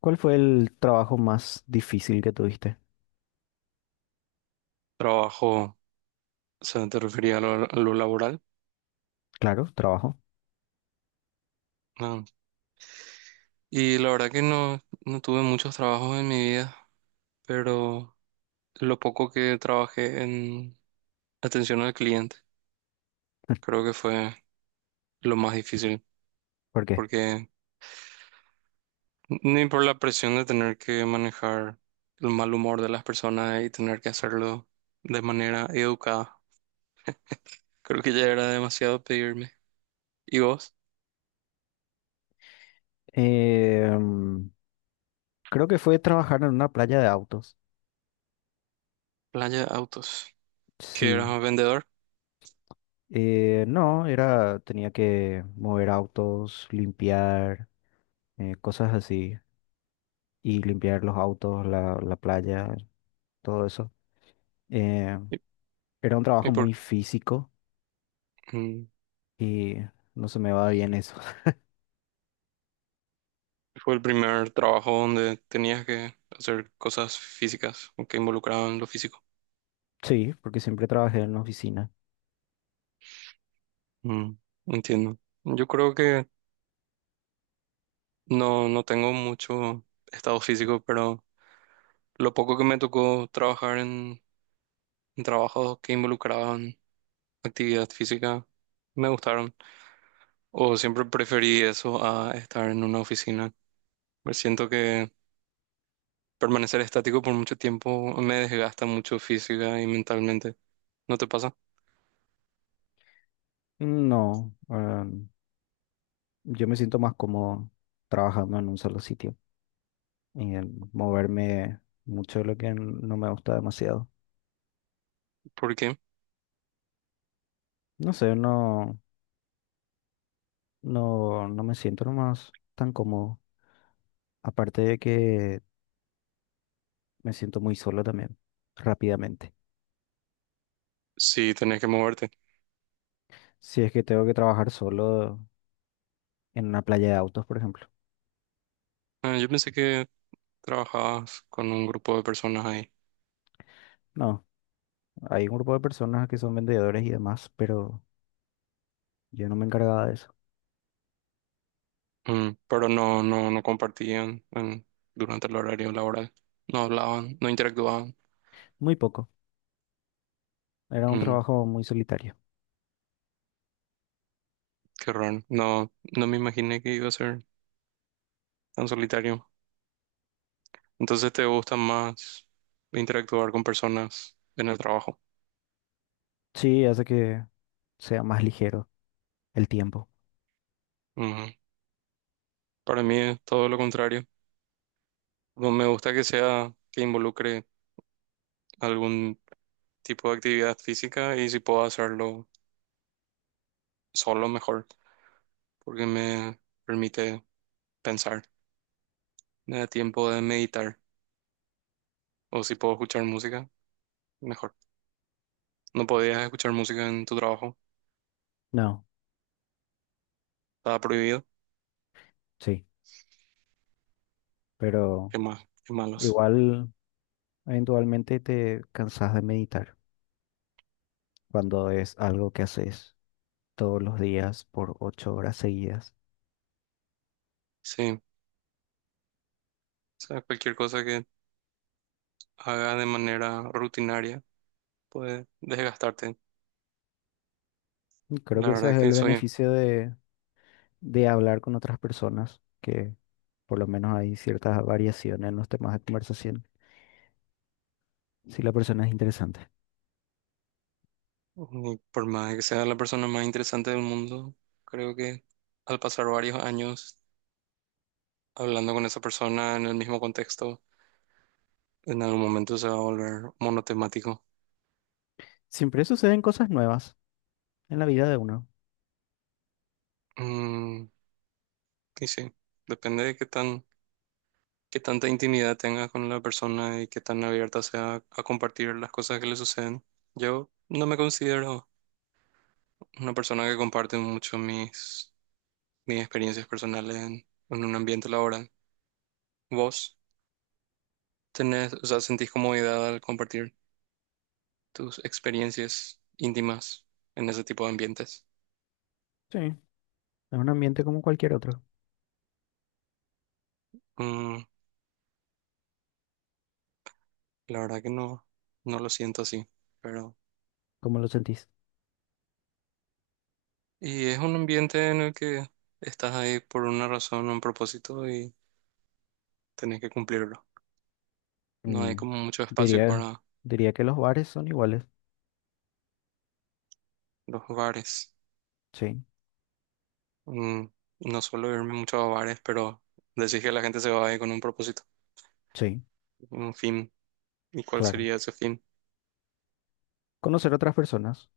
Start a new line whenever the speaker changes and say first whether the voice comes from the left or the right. left: ¿Cuál fue el trabajo más difícil que tuviste?
right: Trabajo, o sea, te refería a lo laboral.
left: Claro, trabajo.
right: Ah, y la verdad que no tuve muchos trabajos en mi vida, pero lo poco que trabajé en atención al cliente, creo que fue lo más difícil,
left: ¿Por qué?
right: porque ni por la presión de tener que manejar el mal humor de las personas y tener que hacerlo de manera educada, creo que ya era demasiado pedirme. ¿Y vos?
left: Em, Creo que fue trabajar en una playa de autos.
right: Playa Autos, que eras
left: Sí.
right: un vendedor.
left: No, tenía que mover autos, limpiar, cosas así. Y limpiar los autos, la playa, todo eso. Eh,
right: ¿Y,
left: Era un
right: y
left: trabajo muy
right: por,
left: físico
right: mm,
left: y no se me va bien eso.
right: fue el primer trabajo donde tenías que hacer cosas físicas o que involucraban lo físico.
left: Sí, porque siempre trabajé en la oficina.
right: Mm, entiendo. Yo creo que no tengo mucho estado físico, pero lo poco que me tocó trabajar en trabajos que involucraban actividad física me gustaron. O siempre preferí eso a estar en una oficina. Me siento que permanecer estático por mucho tiempo me desgasta mucho física y mentalmente. ¿No te pasa?
left: No, yo me siento más cómodo trabajando en un solo sitio y en moverme mucho de lo que no me gusta demasiado.
right: ¿Por qué?
left: No sé, no me siento nomás tan cómodo. Aparte de que me siento muy solo también, rápidamente.
right: Sí, tenés que moverte.
left: Si es que tengo que trabajar solo en una playa de autos, por ejemplo.
right: Ah, yo pensé que trabajabas con un grupo de personas ahí.
left: No, hay un grupo de personas que son vendedores y demás, pero yo no me encargaba de eso.
right: Mm, pero no compartían en- durante el horario laboral. No hablaban, no interactuaban.
left: Muy poco. Era un
right: Mm,
left: trabajo muy solitario.
right: qué raro. No, no me imaginé que iba a ser tan solitario. Entonces te gusta más interactuar con personas en el trabajo.
left: Sí, hace que sea más ligero el tiempo.
right: Ujú. Para mí es todo lo contrario. No me gusta que sea que involucre algún tipo de actividad física y si puedo hacerlo solo mejor, porque me permite pensar. Me da tiempo de meditar. O si puedo escuchar música, mejor. ¿No podías escuchar música en tu trabajo,
left: No.
right: estaba prohibido?
left: Sí, pero
right: Qué más, qué malos.
left: igual eventualmente te cansas de meditar cuando es algo que haces todos los días por 8 horas seguidas.
right: Sí, o sea, cualquier cosa que haga de manera rutinaria puede desgastarte.
left: Y creo
right: La
left: que ese es
right: verdad
left: el
right: que soy,
left: beneficio de hablar con otras personas, que por lo menos hay ciertas variaciones en los temas de conversación, si la persona es interesante.
right: y por más que sea la persona más interesante del mundo, creo que al pasar varios años hablando con esa persona en el mismo contexto, en algún momento se va a volver monotemático.
left: Siempre suceden cosas nuevas en la vida de uno.
right: Mm, y sí, depende de qué tan qué tanta intimidad tenga con la persona y qué tan abierta sea a compartir las cosas que le suceden. Yo no me considero una persona que comparte mucho mis, mis experiencias personales en un ambiente laboral. ¿Vos tenés, o sea, sentís comodidad al compartir tus experiencias íntimas en ese tipo de ambientes?
left: Sí, es un ambiente como cualquier otro.
right: Mm, la verdad que no, no lo siento así, pero...
left: ¿Cómo lo sentís?
right: Y es un ambiente en el que estás ahí por una razón, un propósito y tenés que cumplirlo. No hay
left: Mm,
right: como mucho espacio
left: diría,
right: para
left: diría que los bares son iguales.
right: los bares.
left: Sí,
right: Mm, no suelo irme mucho a bares, pero decís que la gente se va ahí con un propósito,
left: sí,
right: un fin. ¿Y cuál
left: claro.
right: sería ese fin?
left: Conocer otras personas.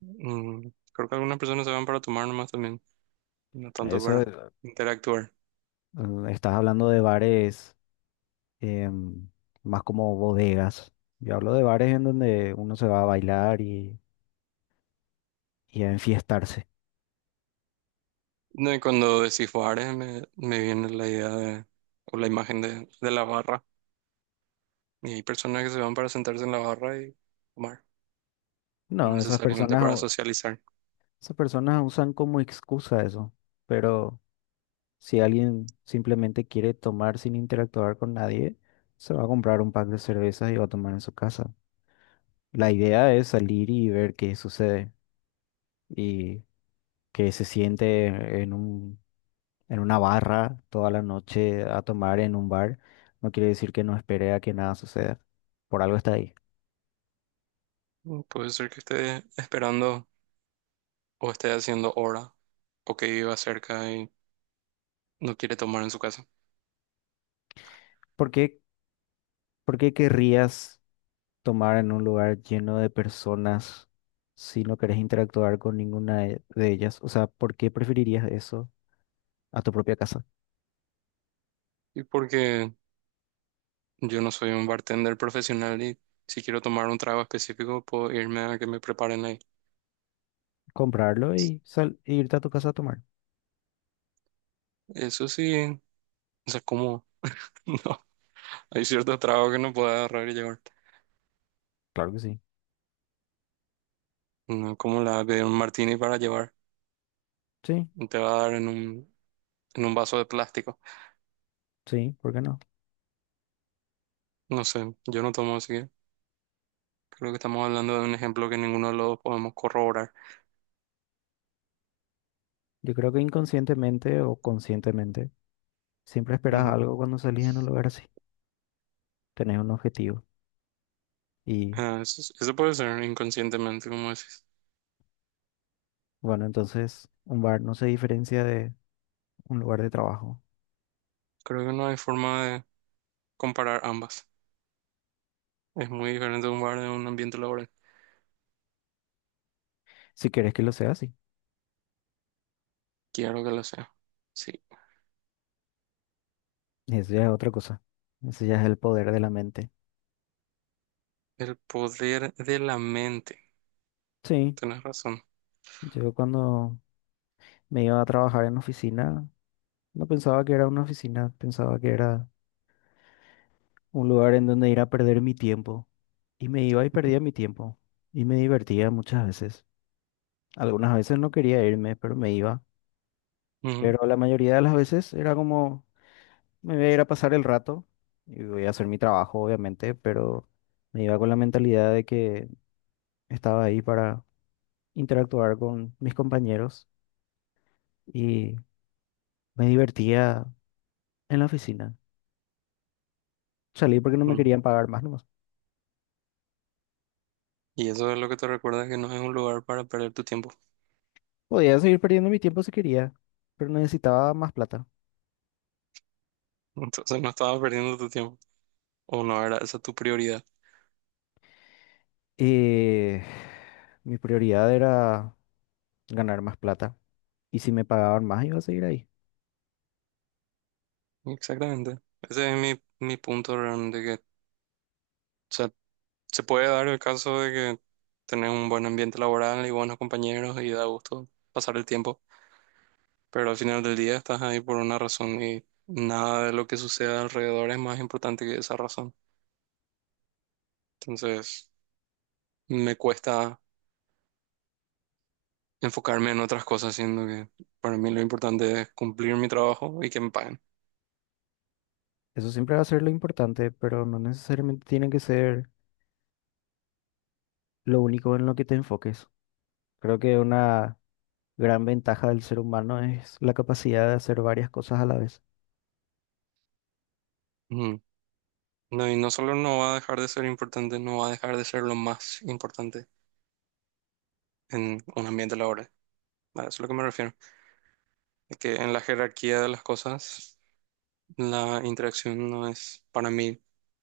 right: Mm, creo que algunas personas se van para tomar nomás también, no tanto
left: Eso,
right: para
left: es-
right: interactuar.
left: estás hablando de bares, em, más como bodegas. Yo hablo de bares en donde uno se va a bailar y a enfiestarse.
right: No, y cuando decís bares me, me viene la idea de, o la imagen de la barra. Y hay personas que se van para sentarse en la barra y tomar, no
left: No,
right: necesariamente para socializar.
left: esas personas usan como excusa eso. Pero si alguien simplemente quiere tomar sin interactuar con nadie, se va a comprar un pack de cervezas y va a tomar en su casa. La idea es salir y ver qué sucede y que se siente en un, en una barra toda la noche a tomar en un bar. No quiere decir que no espere a que nada suceda. Por algo está ahí.
right: Mm, puede ser que esté esperando o esté haciendo hora o que iba cerca y no quiere tomar en su casa.
left: ¿Por qué, por qué querrías tomar en un lugar lleno de personas si no querés interactuar con ninguna de ellas? O sea, ¿por qué preferirías eso a tu propia casa?
right: Y porque yo no soy un bartender profesional y si quiero tomar un trago específico, puedo irme a que me preparen ahí.
left: Comprarlo y sal e irte a tu casa a tomar.
right: Eso sí, o sea, como no, hay ciertos tragos que no puedes agarrar y llevar.
left: Claro que sí.
right: No como la de un martini para llevar,
left: Sí,
right: te va a dar en un vaso de plástico.
left: sí, ¿por qué no?
right: No sé, yo no tomo así que creo que estamos hablando de un ejemplo que ninguno de los dos podemos corroborar.
left: Yo creo que inconscientemente o conscientemente siempre esperas
right: Ujú.
left: algo cuando salís en un lugar así. Tenés un objetivo. Y
right: Ah, eso puede ser inconscientemente, como decís.
left: bueno, entonces un bar no se diferencia de un lugar de trabajo.
right: Creo que no hay forma de comparar ambas. Es muy diferente un bar de un ambiente laboral.
left: Si quieres que lo sea así.
right: Quiero que lo sea. Sí.
left: Y eso ya es otra cosa. Eso ya es el poder de la mente.
right: El poder de la mente.
left: Sí,
right: Tienes razón.
left: yo cuando me iba a trabajar en oficina, no pensaba que era una oficina, pensaba que era un lugar en donde ir a perder mi tiempo. Y me iba y perdía mi tiempo. Y me divertía muchas veces. Algunas veces no quería irme, pero me iba.
right: Ujú,
left: Pero la mayoría de las veces era como, me voy a ir a pasar el rato y voy a hacer mi trabajo, obviamente, pero me iba con la mentalidad de que estaba ahí para interactuar con mis compañeros y me divertía en la oficina. Salí porque no me
right: ujú.
left: querían pagar más nomás.
right: Y eso es lo que te recuerda que no es un lugar para perder tu tiempo.
left: Podía seguir perdiendo mi tiempo si quería, pero necesitaba más plata.
right: Entonces no estabas perdiendo tu tiempo. O no era esa tu prioridad.
left: Eh, mi prioridad era ganar más plata. Y si me pagaban más, iba a seguir ahí.
right: Exactamente. Ese es mi, mi punto realmente que, o sea, se puede dar el caso de que tenés un buen ambiente laboral y buenos compañeros y da gusto pasar el tiempo. Pero al final del día estás ahí por una razón y nada de lo que suceda alrededor es más importante que esa razón. Entonces, me cuesta enfocarme en otras cosas, siendo que para mí lo importante es cumplir mi trabajo y que me paguen.
left: Eso siempre va a ser lo importante, pero no necesariamente tiene que ser lo único en lo que te enfoques. Creo que una gran ventaja del ser humano es la capacidad de hacer varias cosas a la vez.
right: Ujú. No, y no solo no va a dejar de ser importante, no va a dejar de ser lo más importante en un ambiente laboral. A eso es lo que me refiero. Es que en la jerarquía de las cosas, la interacción no es para mí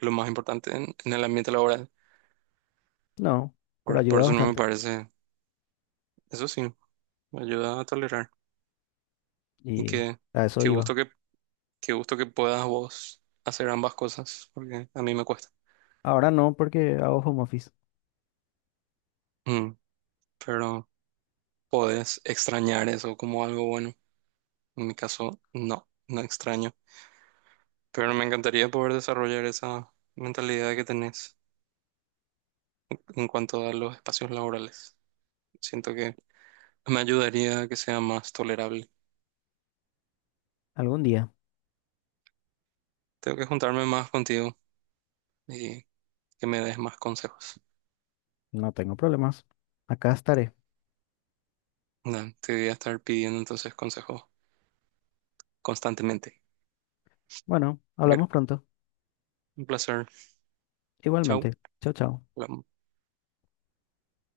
right: lo más importante en el ambiente laboral.
left: No, pero
right: Por
left: ayuda
right: eso no me
left: bastante.
right: parece, eso sí, me ayuda a tolerar. Y
left: Y
right: que,
left: a eso
right: qué gusto
left: iba.
right: que, qué gusto que puedas vos hacer ambas cosas, porque a mí me cuesta.
left: Ahora no, porque hago home office.
right: Mm, pero podés extrañar eso como algo bueno. En mi caso, no, no extraño. Pero me encantaría poder desarrollar esa mentalidad que tenés en cuanto a los espacios laborales. Siento que me ayudaría a que sea más tolerable.
left: Algún día.
right: Tengo que juntarme más contigo y que me des más consejos.
left: No tengo problemas. Acá estaré.
right: Nada, te voy a estar pidiendo entonces consejos constantemente.
left: Bueno,
right: Un
left: hablamos pronto.
right: placer. Chao.
left: Igualmente. Chao, chao.
right: Hola.